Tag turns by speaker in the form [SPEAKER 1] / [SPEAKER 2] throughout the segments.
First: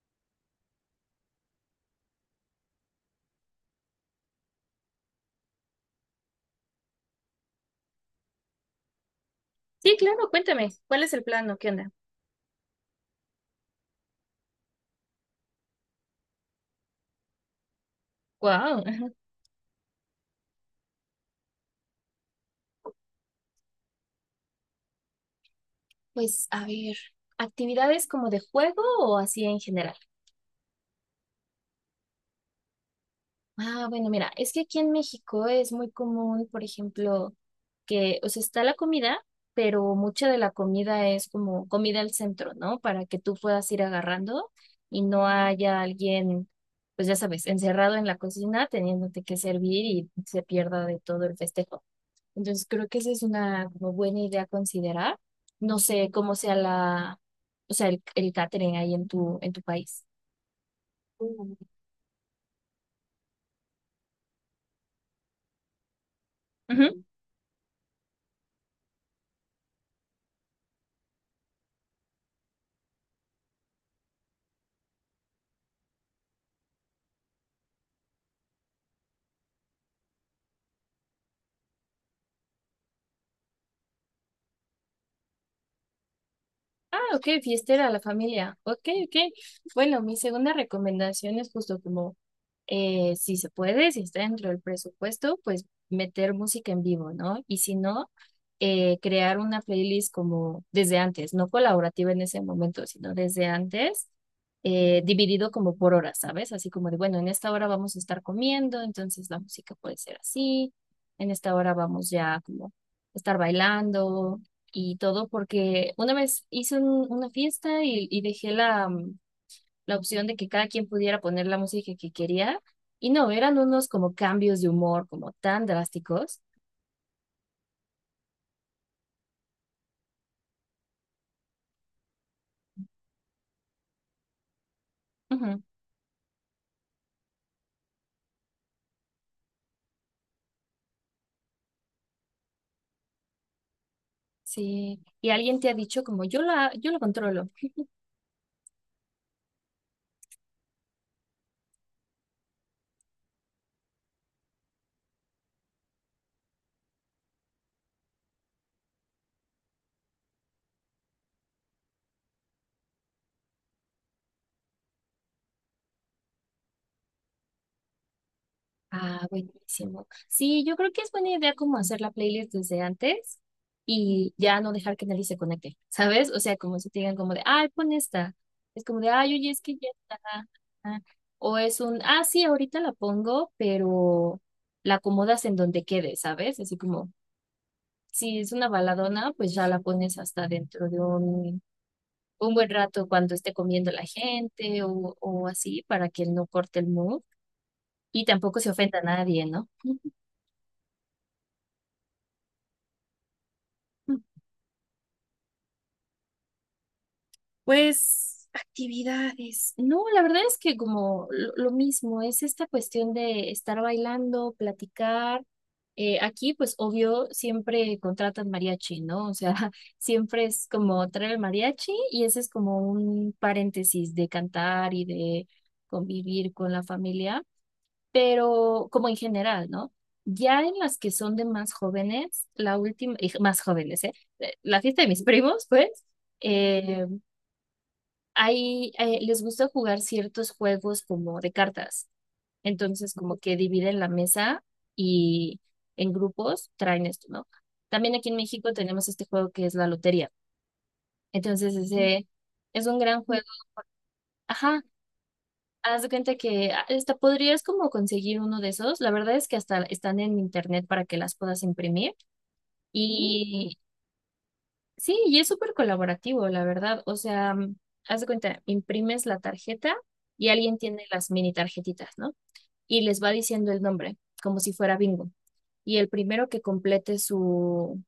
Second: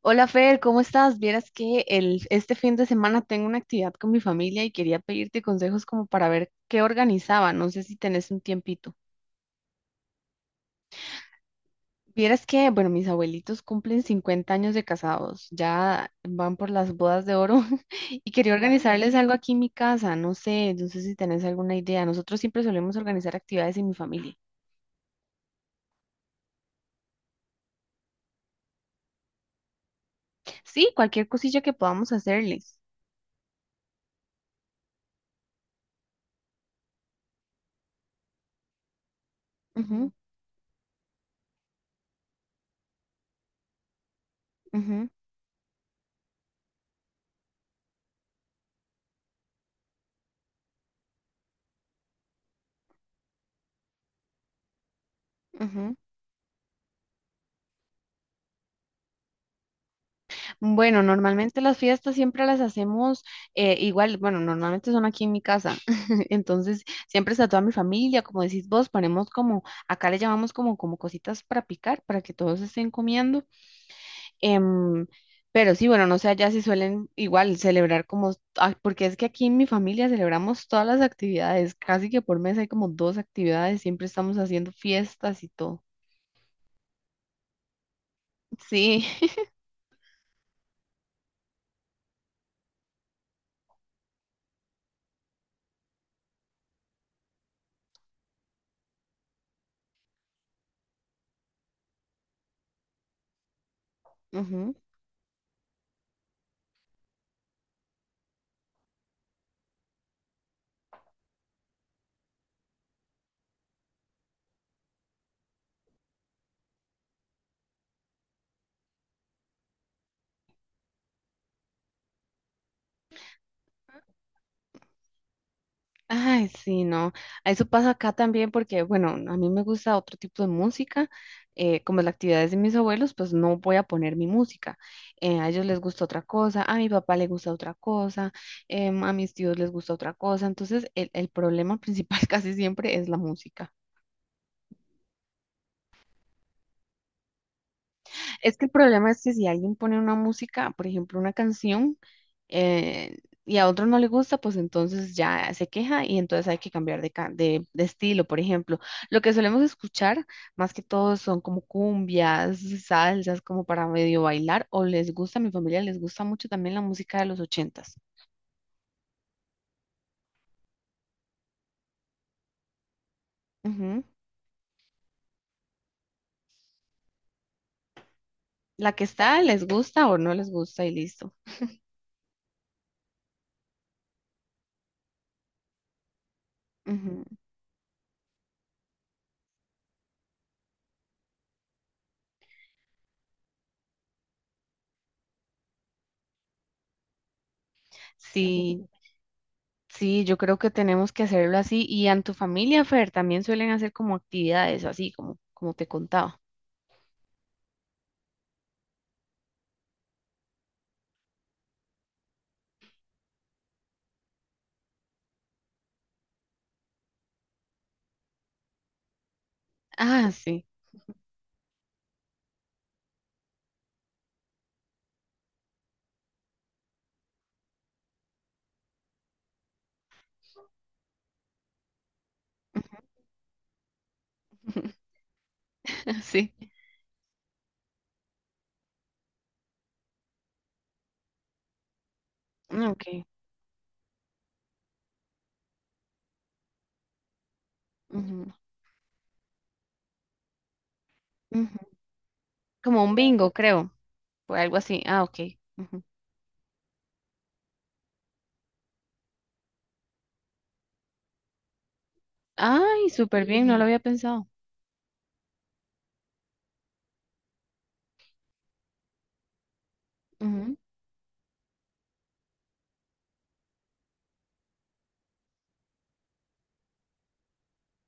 [SPEAKER 1] Hola Fer, ¿cómo estás? Vieras que este fin de semana tengo una actividad con mi familia y quería pedirte consejos como para ver qué organizaba. No sé si tenés un tiempito.
[SPEAKER 2] Sí, claro, cuéntame, ¿cuál es el plano? ¿Qué onda?
[SPEAKER 1] Vieras que, bueno, mis abuelitos cumplen 50 años de casados, ya van por las bodas de oro y quería Wow.
[SPEAKER 2] Wow.
[SPEAKER 1] organizarles algo aquí en mi casa. No sé, no sé si tenés alguna idea. Nosotros siempre solemos organizar actividades en mi familia.
[SPEAKER 2] Pues a ver, actividades como de juego o así en general.
[SPEAKER 1] Sí, cualquier cosilla que podamos hacerles.
[SPEAKER 2] Ah, bueno, mira, es que aquí en México es muy común, por ejemplo, que, o sea, está la comida, pero
[SPEAKER 1] Ujú,
[SPEAKER 2] mucha de la comida es como comida al centro, ¿no? Para que tú puedas ir agarrando y
[SPEAKER 1] ujú,
[SPEAKER 2] no haya alguien, pues ya sabes, encerrado en la cocina teniéndote que servir y se pierda de todo el festejo. Entonces creo que esa es una como buena idea a considerar. No
[SPEAKER 1] ujú.
[SPEAKER 2] sé cómo sea la, o sea, el catering ahí en tu país.
[SPEAKER 1] Bueno, normalmente las fiestas siempre las hacemos igual, bueno, normalmente son aquí en mi casa, entonces
[SPEAKER 2] Ujú.
[SPEAKER 1] siempre está toda mi familia, como decís vos, ponemos como, acá le llamamos como, como cositas para picar, para que todos estén comiendo, em, pero sí, bueno, no sé, allá si suelen igual celebrar como, ah, porque es que aquí en mi familia celebramos todas las actividades, casi que por mes hay como dos actividades, siempre estamos haciendo fiestas y todo.
[SPEAKER 2] Ah, ok, fiestera, la familia. Ok,
[SPEAKER 1] Sí.
[SPEAKER 2] ok. Bueno, mi segunda recomendación es justo como, si se puede, si está dentro del presupuesto, pues meter música en vivo, ¿no? Y si no, crear una playlist como desde antes, no colaborativa en ese momento, sino desde antes, dividido como por horas, ¿sabes? Así como de, bueno, en esta hora vamos a estar comiendo, entonces la música puede ser así, en esta hora vamos ya como a estar bailando y todo, porque una vez hice una fiesta y dejé la, la opción de que cada quien pudiera poner la música que quería, y no, eran unos como cambios de humor como tan drásticos.
[SPEAKER 1] Ay, sí, no. Eso pasa acá también porque, bueno, a mí me gusta otro tipo de música. Como la actividad es de mis abuelos, pues no voy a poner mi música. A
[SPEAKER 2] Ujú,
[SPEAKER 1] ellos les gusta otra cosa, a mi papá le gusta otra cosa, a mis tíos les gusta otra cosa. Entonces, el problema principal casi siempre es la música.
[SPEAKER 2] sí, y alguien te ha dicho como yo la, yo lo controlo.
[SPEAKER 1] Es que el problema es que si alguien pone una música, por ejemplo, una canción, eh, y a otro no le gusta, pues entonces ya se queja y entonces hay que cambiar de, de estilo, por ejemplo. Lo que solemos escuchar, más que todo, son como cumbias, salsas, como para medio bailar, o les gusta, a mi familia les gusta mucho también la música de los ochentas.
[SPEAKER 2] Ah, buenísimo. Sí, yo creo que es buena idea como hacer la playlist desde antes
[SPEAKER 1] Ujú.
[SPEAKER 2] y ya no dejar que nadie se conecte, ¿sabes? O sea, como si te digan como de, ay, pon esta. Es
[SPEAKER 1] La
[SPEAKER 2] como
[SPEAKER 1] que
[SPEAKER 2] de, ay,
[SPEAKER 1] está,
[SPEAKER 2] oye, es
[SPEAKER 1] les
[SPEAKER 2] que ya
[SPEAKER 1] gusta o
[SPEAKER 2] está.
[SPEAKER 1] no les gusta y
[SPEAKER 2] Ah".
[SPEAKER 1] listo.
[SPEAKER 2] O es un, ah, sí, ahorita la pongo, pero la acomodas en donde quede, ¿sabes? Así como,
[SPEAKER 1] Ujú.
[SPEAKER 2] si es una baladona, pues ya la pones hasta dentro de un buen rato cuando esté comiendo la gente o así para que no corte el mood y tampoco se
[SPEAKER 1] Sí,
[SPEAKER 2] ofenda a nadie, ¿no?
[SPEAKER 1] sí, yo creo que tenemos que hacerlo así. Y en tu familia, Fer, ¿también suelen hacer como actividades así, como, como te contaba?
[SPEAKER 2] Pues actividades. No, la verdad es que como lo mismo, es esta cuestión de estar bailando, platicar. Aquí, pues obvio, siempre contratan mariachi, ¿no? O sea,
[SPEAKER 1] Ah,
[SPEAKER 2] siempre
[SPEAKER 1] sí.
[SPEAKER 2] es como traer el mariachi y ese es como un paréntesis de cantar y de convivir con la familia, pero como en general, ¿no? Ya en las que son de más jóvenes, la última, y más jóvenes, ¿eh? La fiesta de mis primos, pues.
[SPEAKER 1] Sí.
[SPEAKER 2] Eh, hay, les gusta jugar ciertos juegos como de cartas.
[SPEAKER 1] Ah,
[SPEAKER 2] Entonces,
[SPEAKER 1] ok.
[SPEAKER 2] como que dividen la mesa y en grupos traen esto, ¿no? También aquí en
[SPEAKER 1] Ujú,
[SPEAKER 2] México tenemos este juego que es la lotería. Entonces,
[SPEAKER 1] ujú.
[SPEAKER 2] ese es un
[SPEAKER 1] Como un
[SPEAKER 2] gran juego.
[SPEAKER 1] bingo, creo. O algo
[SPEAKER 2] Ajá,
[SPEAKER 1] así. Ah, ok.
[SPEAKER 2] haz
[SPEAKER 1] Ujú.
[SPEAKER 2] de cuenta que ah, hasta podrías como conseguir uno de esos. La verdad es que hasta están en internet para que las puedas imprimir.
[SPEAKER 1] Ay, súper bien,
[SPEAKER 2] Y
[SPEAKER 1] no lo había pensado.
[SPEAKER 2] sí, y es súper colaborativo, la verdad. O sea, haz de cuenta, imprimes la tarjeta y alguien tiene las mini tarjetitas, ¿no? Y les va diciendo el nombre, como si fuera bingo. Y el primero que complete su,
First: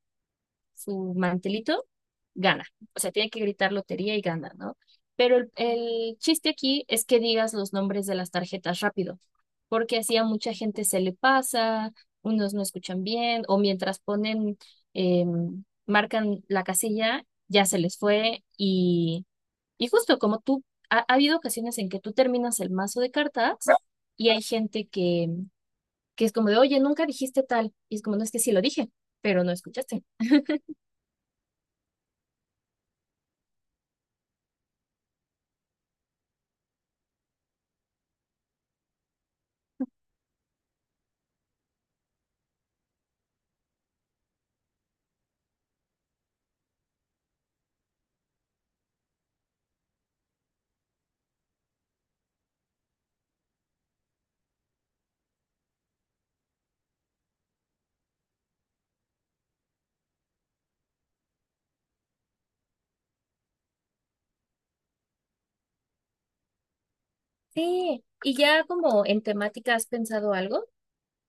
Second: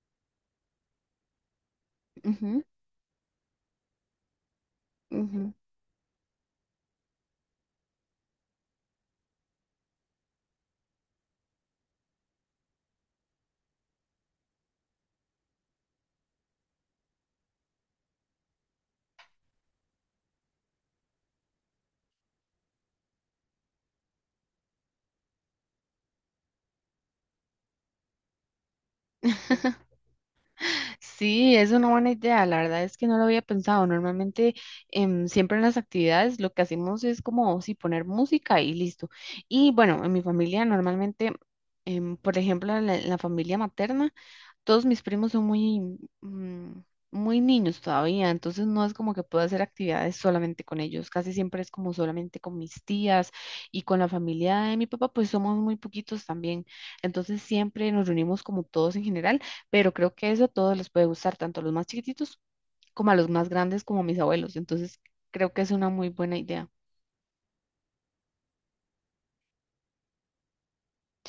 [SPEAKER 2] su mantelito,
[SPEAKER 1] Ujú, ujú,
[SPEAKER 2] gana. O sea, tiene que gritar lotería y gana, ¿no? Pero el,
[SPEAKER 1] ujú.
[SPEAKER 2] el chiste aquí es que digas los nombres de las tarjetas rápido, porque así a mucha gente se le pasa, unos no escuchan bien, o mientras ponen, marcan la casilla, ya se les fue. Y justo como tú, ha habido ocasiones en que tú terminas el mazo de cartas y hay gente que es como de, oye, nunca dijiste tal. Y es como, no es que sí lo dije, pero no escuchaste.
[SPEAKER 1] Sí, es una buena idea. La verdad es que no lo había pensado. Normalmente, siempre en las actividades lo que hacemos es como si poner música y listo. Y bueno, en mi familia normalmente, por ejemplo, en la familia materna, todos mis primos son muy, mm, muy niños todavía, entonces no es como que pueda hacer actividades solamente con ellos, casi siempre es como solamente con mis tías y con la familia de mi papá, pues somos muy poquitos también, entonces siempre nos reunimos como todos en general, pero creo que eso a todos les puede gustar, tanto a los más chiquititos como a los más grandes, como a mis abuelos, entonces creo que es una muy buena idea.
[SPEAKER 2] Sí, y ya como en temática has pensado algo,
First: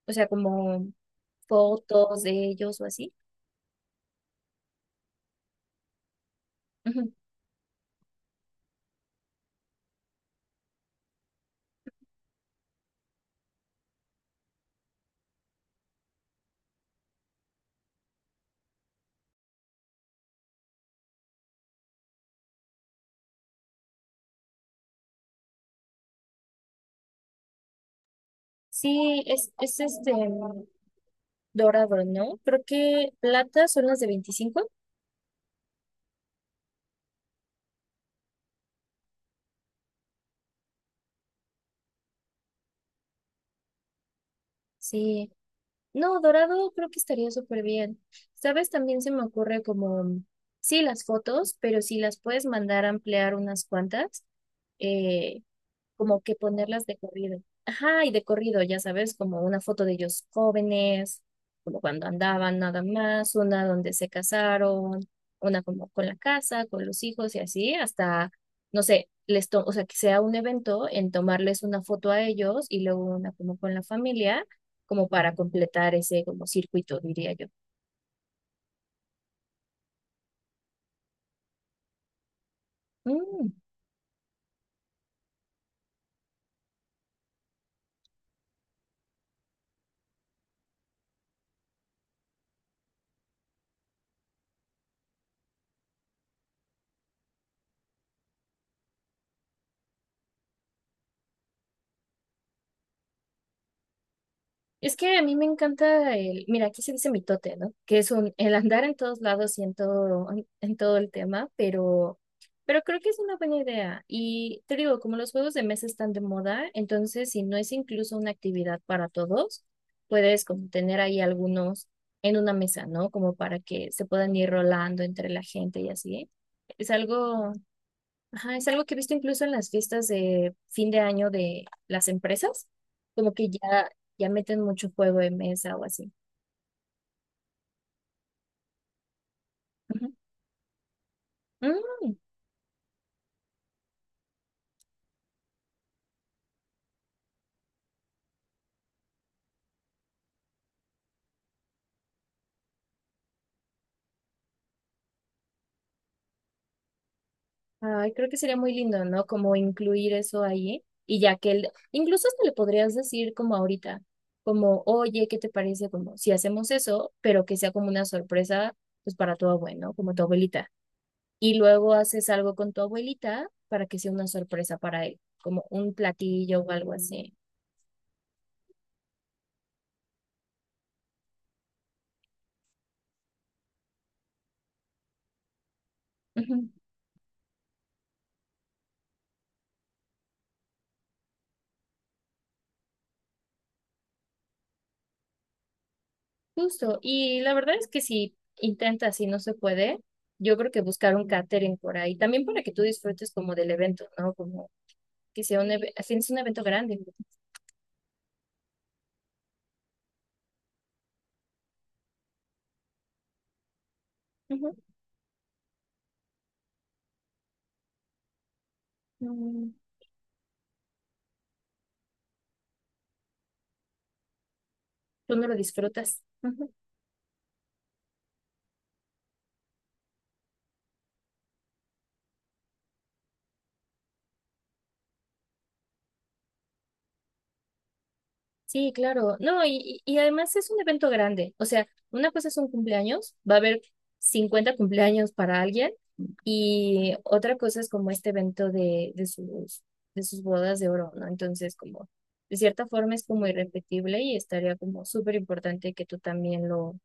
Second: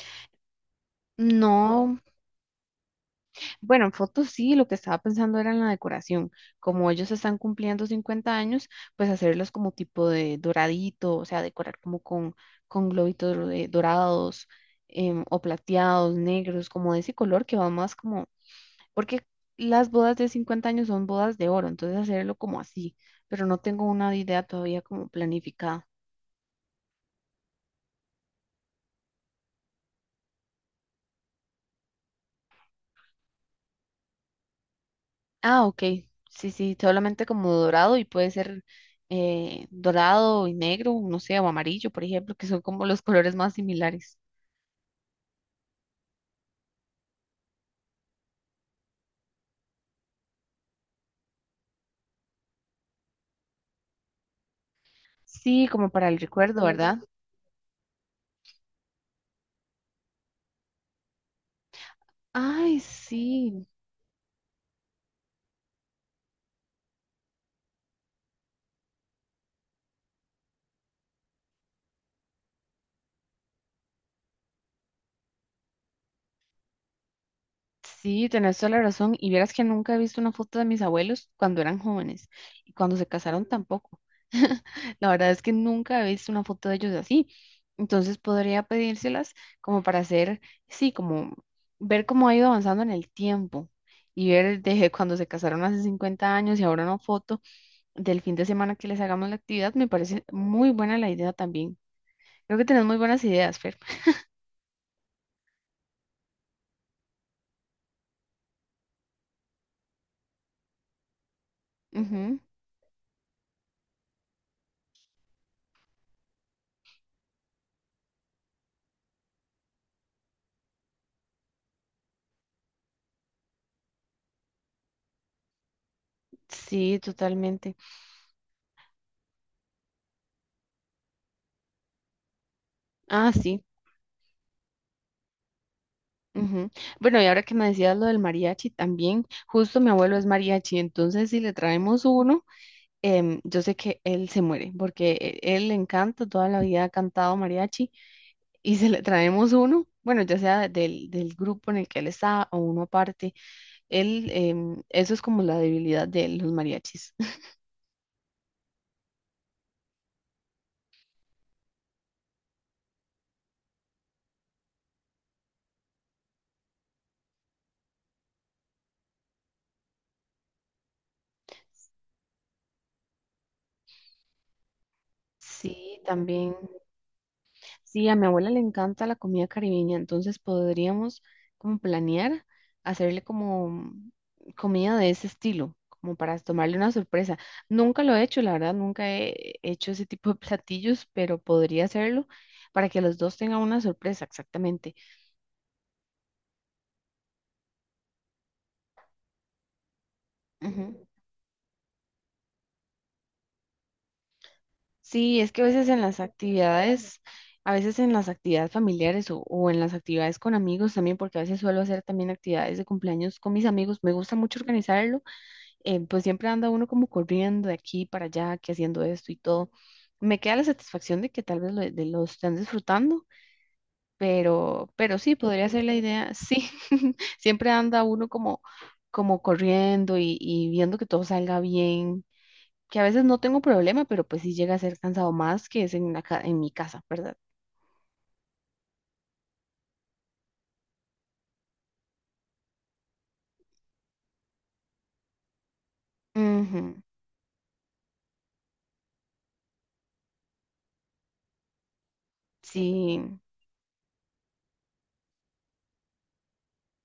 [SPEAKER 2] o sea, como
[SPEAKER 1] No,
[SPEAKER 2] fotos de ellos o así.
[SPEAKER 1] bueno, en fotos sí, lo que estaba pensando era en la decoración. Como ellos
[SPEAKER 2] Ujú.
[SPEAKER 1] están cumpliendo 50 años, pues hacerlos como tipo de doradito, o sea, decorar como con globitos de dorados o plateados, negros, como de ese color que va más como, porque las bodas de 50 años son bodas de oro, entonces hacerlo como así, pero no tengo una idea todavía como planificada.
[SPEAKER 2] Sí, es este dorado, ¿no? Creo que plata son las de 25.
[SPEAKER 1] Ah, ok. Sí, sí, solamente como dorado y puede ser dorado y negro, no sé, o amarillo, por ejemplo, que son como los colores más similares.
[SPEAKER 2] Sí, no, dorado creo que estaría súper bien. ¿Sabes? También se me ocurre como, sí, las fotos, pero si las puedes mandar a ampliar unas cuantas, eh,
[SPEAKER 1] Sí, como para el
[SPEAKER 2] como que
[SPEAKER 1] recuerdo, sí.
[SPEAKER 2] ponerlas de
[SPEAKER 1] ¿Verdad?
[SPEAKER 2] corrido. Ajá, y de corrido, ya sabes, como una foto de ellos jóvenes, como cuando andaban
[SPEAKER 1] Ay,
[SPEAKER 2] nada más, una
[SPEAKER 1] sí,
[SPEAKER 2] donde se casaron, una como con la casa, con los hijos y así, hasta, no sé, o sea, que sea un evento en tomarles una foto a ellos y luego una como con la familia, como para completar ese como circuito, diría yo.
[SPEAKER 1] sí, tenés toda la razón. Y vieras que nunca he visto una foto de mis abuelos cuando eran jóvenes y cuando se casaron
[SPEAKER 2] Mm.
[SPEAKER 1] tampoco. La verdad es que nunca he visto una foto de ellos así. Entonces podría pedírselas como para hacer, sí, como ver cómo ha ido avanzando en el tiempo y ver desde cuando se casaron hace 50 años y ahora una foto del fin de semana que les hagamos la actividad. Me parece muy buena la idea también. Creo que tenés muy buenas ideas, Fer.
[SPEAKER 2] Es que a mí me encanta el, mira, aquí se dice mitote, ¿no? Que es un, el andar en todos lados y en todo, en todo el tema,
[SPEAKER 1] Ujú.
[SPEAKER 2] pero creo que es una buena idea. Y te digo, como los juegos de mesa están de moda, entonces si no es incluso una actividad para todos, puedes como tener ahí algunos en una mesa, ¿no? Como para que se puedan ir rolando entre la gente y así. Es
[SPEAKER 1] Sí,
[SPEAKER 2] algo.
[SPEAKER 1] totalmente.
[SPEAKER 2] Ajá, es algo que he visto incluso en las fiestas de fin de año de las empresas,
[SPEAKER 1] Ah,
[SPEAKER 2] como que
[SPEAKER 1] sí.
[SPEAKER 2] ya, ya meten mucho juego de mesa o así.
[SPEAKER 1] Ujú. Bueno, y ahora que me decías lo del mariachi también, justo mi
[SPEAKER 2] Ujú.
[SPEAKER 1] abuelo es mariachi, entonces si le traemos
[SPEAKER 2] Mm,
[SPEAKER 1] uno, yo sé que él se muere, porque él le encanta, toda la vida ha cantado mariachi, y si le traemos uno, bueno, ya sea del grupo en el que él está o uno aparte, él, eso es como la debilidad de él, los mariachis.
[SPEAKER 2] ay, creo que sería muy lindo, ¿no? Como incluir eso ahí y ya que él incluso hasta le podrías decir como ahorita, como, oye, ¿qué te parece? Como si hacemos eso, pero que sea como una sorpresa, pues para tu abuelo, ¿no? Como tu abuelita. Y luego haces algo con tu abuelita para que sea una sorpresa para él, como un
[SPEAKER 1] Sí, también.
[SPEAKER 2] platillo o algo así.
[SPEAKER 1] Sí, a mi abuela le encanta la comida caribeña, entonces podríamos como planear hacerle como comida de ese estilo, como para tomarle una sorpresa. Nunca lo he hecho, la verdad, nunca he hecho ese tipo de platillos, pero podría hacerlo para que los dos tengan una sorpresa, exactamente.
[SPEAKER 2] Justo, y la verdad es que si intentas y no se puede, yo creo que
[SPEAKER 1] Ujú.
[SPEAKER 2] buscar un catering por ahí, también para que tú disfrutes como del evento, ¿no? Como
[SPEAKER 1] Sí,
[SPEAKER 2] que
[SPEAKER 1] es
[SPEAKER 2] sea
[SPEAKER 1] que a
[SPEAKER 2] un
[SPEAKER 1] veces
[SPEAKER 2] evento,
[SPEAKER 1] en las
[SPEAKER 2] es un evento grande.
[SPEAKER 1] actividades, a veces en las actividades familiares o en las actividades con amigos también, porque a veces suelo hacer también actividades de cumpleaños con mis amigos, me gusta mucho
[SPEAKER 2] Ujú.
[SPEAKER 1] organizarlo, pues siempre anda uno como corriendo de aquí para allá, que haciendo esto y
[SPEAKER 2] No,
[SPEAKER 1] todo. Me queda la satisfacción de que tal vez lo, de lo están disfrutando, pero sí,
[SPEAKER 2] tú no lo
[SPEAKER 1] podría ser la
[SPEAKER 2] disfrutas.
[SPEAKER 1] idea. Sí,
[SPEAKER 2] Ujú.
[SPEAKER 1] siempre anda uno como, como corriendo y viendo que todo salga bien, que a veces no tengo problema, pero pues sí llega a ser cansado más que es en, en mi casa, ¿verdad?
[SPEAKER 2] Sí, claro. No, y además es un evento grande. O sea, una cosa es un cumpleaños, va a haber 50 cumpleaños para alguien.
[SPEAKER 1] Ujú,
[SPEAKER 2] Y otra cosa es como este evento de, de sus bodas de oro, ¿no? Entonces, como de cierta forma es
[SPEAKER 1] sí.
[SPEAKER 2] como irrepetible y estaría como súper importante que tú también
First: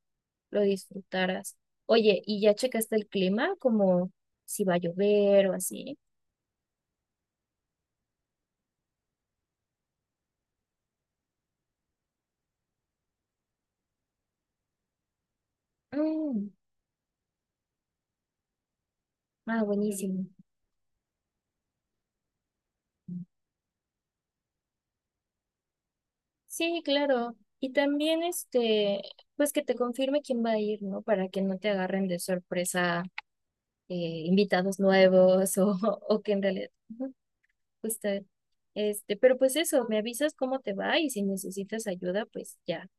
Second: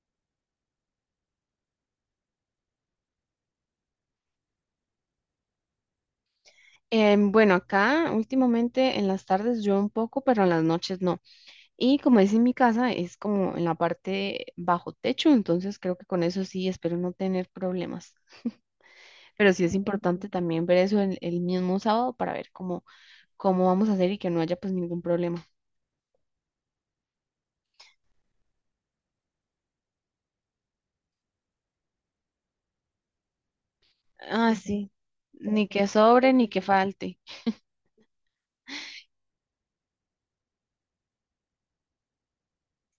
[SPEAKER 2] lo disfrutaras. Oye, ¿y ya checaste el clima? Como si va a llover o así.
[SPEAKER 1] Bueno, acá últimamente en las tardes yo un poco, pero en las noches no. Y como es en mi casa, es como en la parte bajo techo, entonces creo que con eso
[SPEAKER 2] Mm,
[SPEAKER 1] sí espero no tener problemas. Pero sí
[SPEAKER 2] ah,
[SPEAKER 1] es
[SPEAKER 2] buenísimo.
[SPEAKER 1] importante también ver eso el mismo sábado para ver cómo, cómo vamos a hacer y que no haya pues ningún problema.
[SPEAKER 2] Sí, claro. Y también este, pues que te confirme quién va a ir, ¿no? Para que no te agarren de sorpresa eh,
[SPEAKER 1] Ah,
[SPEAKER 2] invitados
[SPEAKER 1] sí,
[SPEAKER 2] nuevos
[SPEAKER 1] ni que
[SPEAKER 2] o que
[SPEAKER 1] sobre
[SPEAKER 2] en
[SPEAKER 1] ni que
[SPEAKER 2] realidad.
[SPEAKER 1] falte.
[SPEAKER 2] Justo, este, pero pues eso, me avisas cómo te va y si necesitas ayuda, pues ya,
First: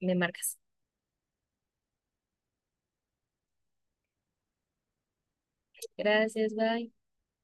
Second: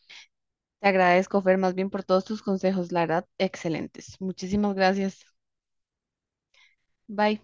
[SPEAKER 2] me marcas.
[SPEAKER 1] Te agradezco, Fer, más bien por todos tus consejos, la verdad, excelentes. Muchísimas gracias.
[SPEAKER 2] Gracias, bye.
[SPEAKER 1] Bye.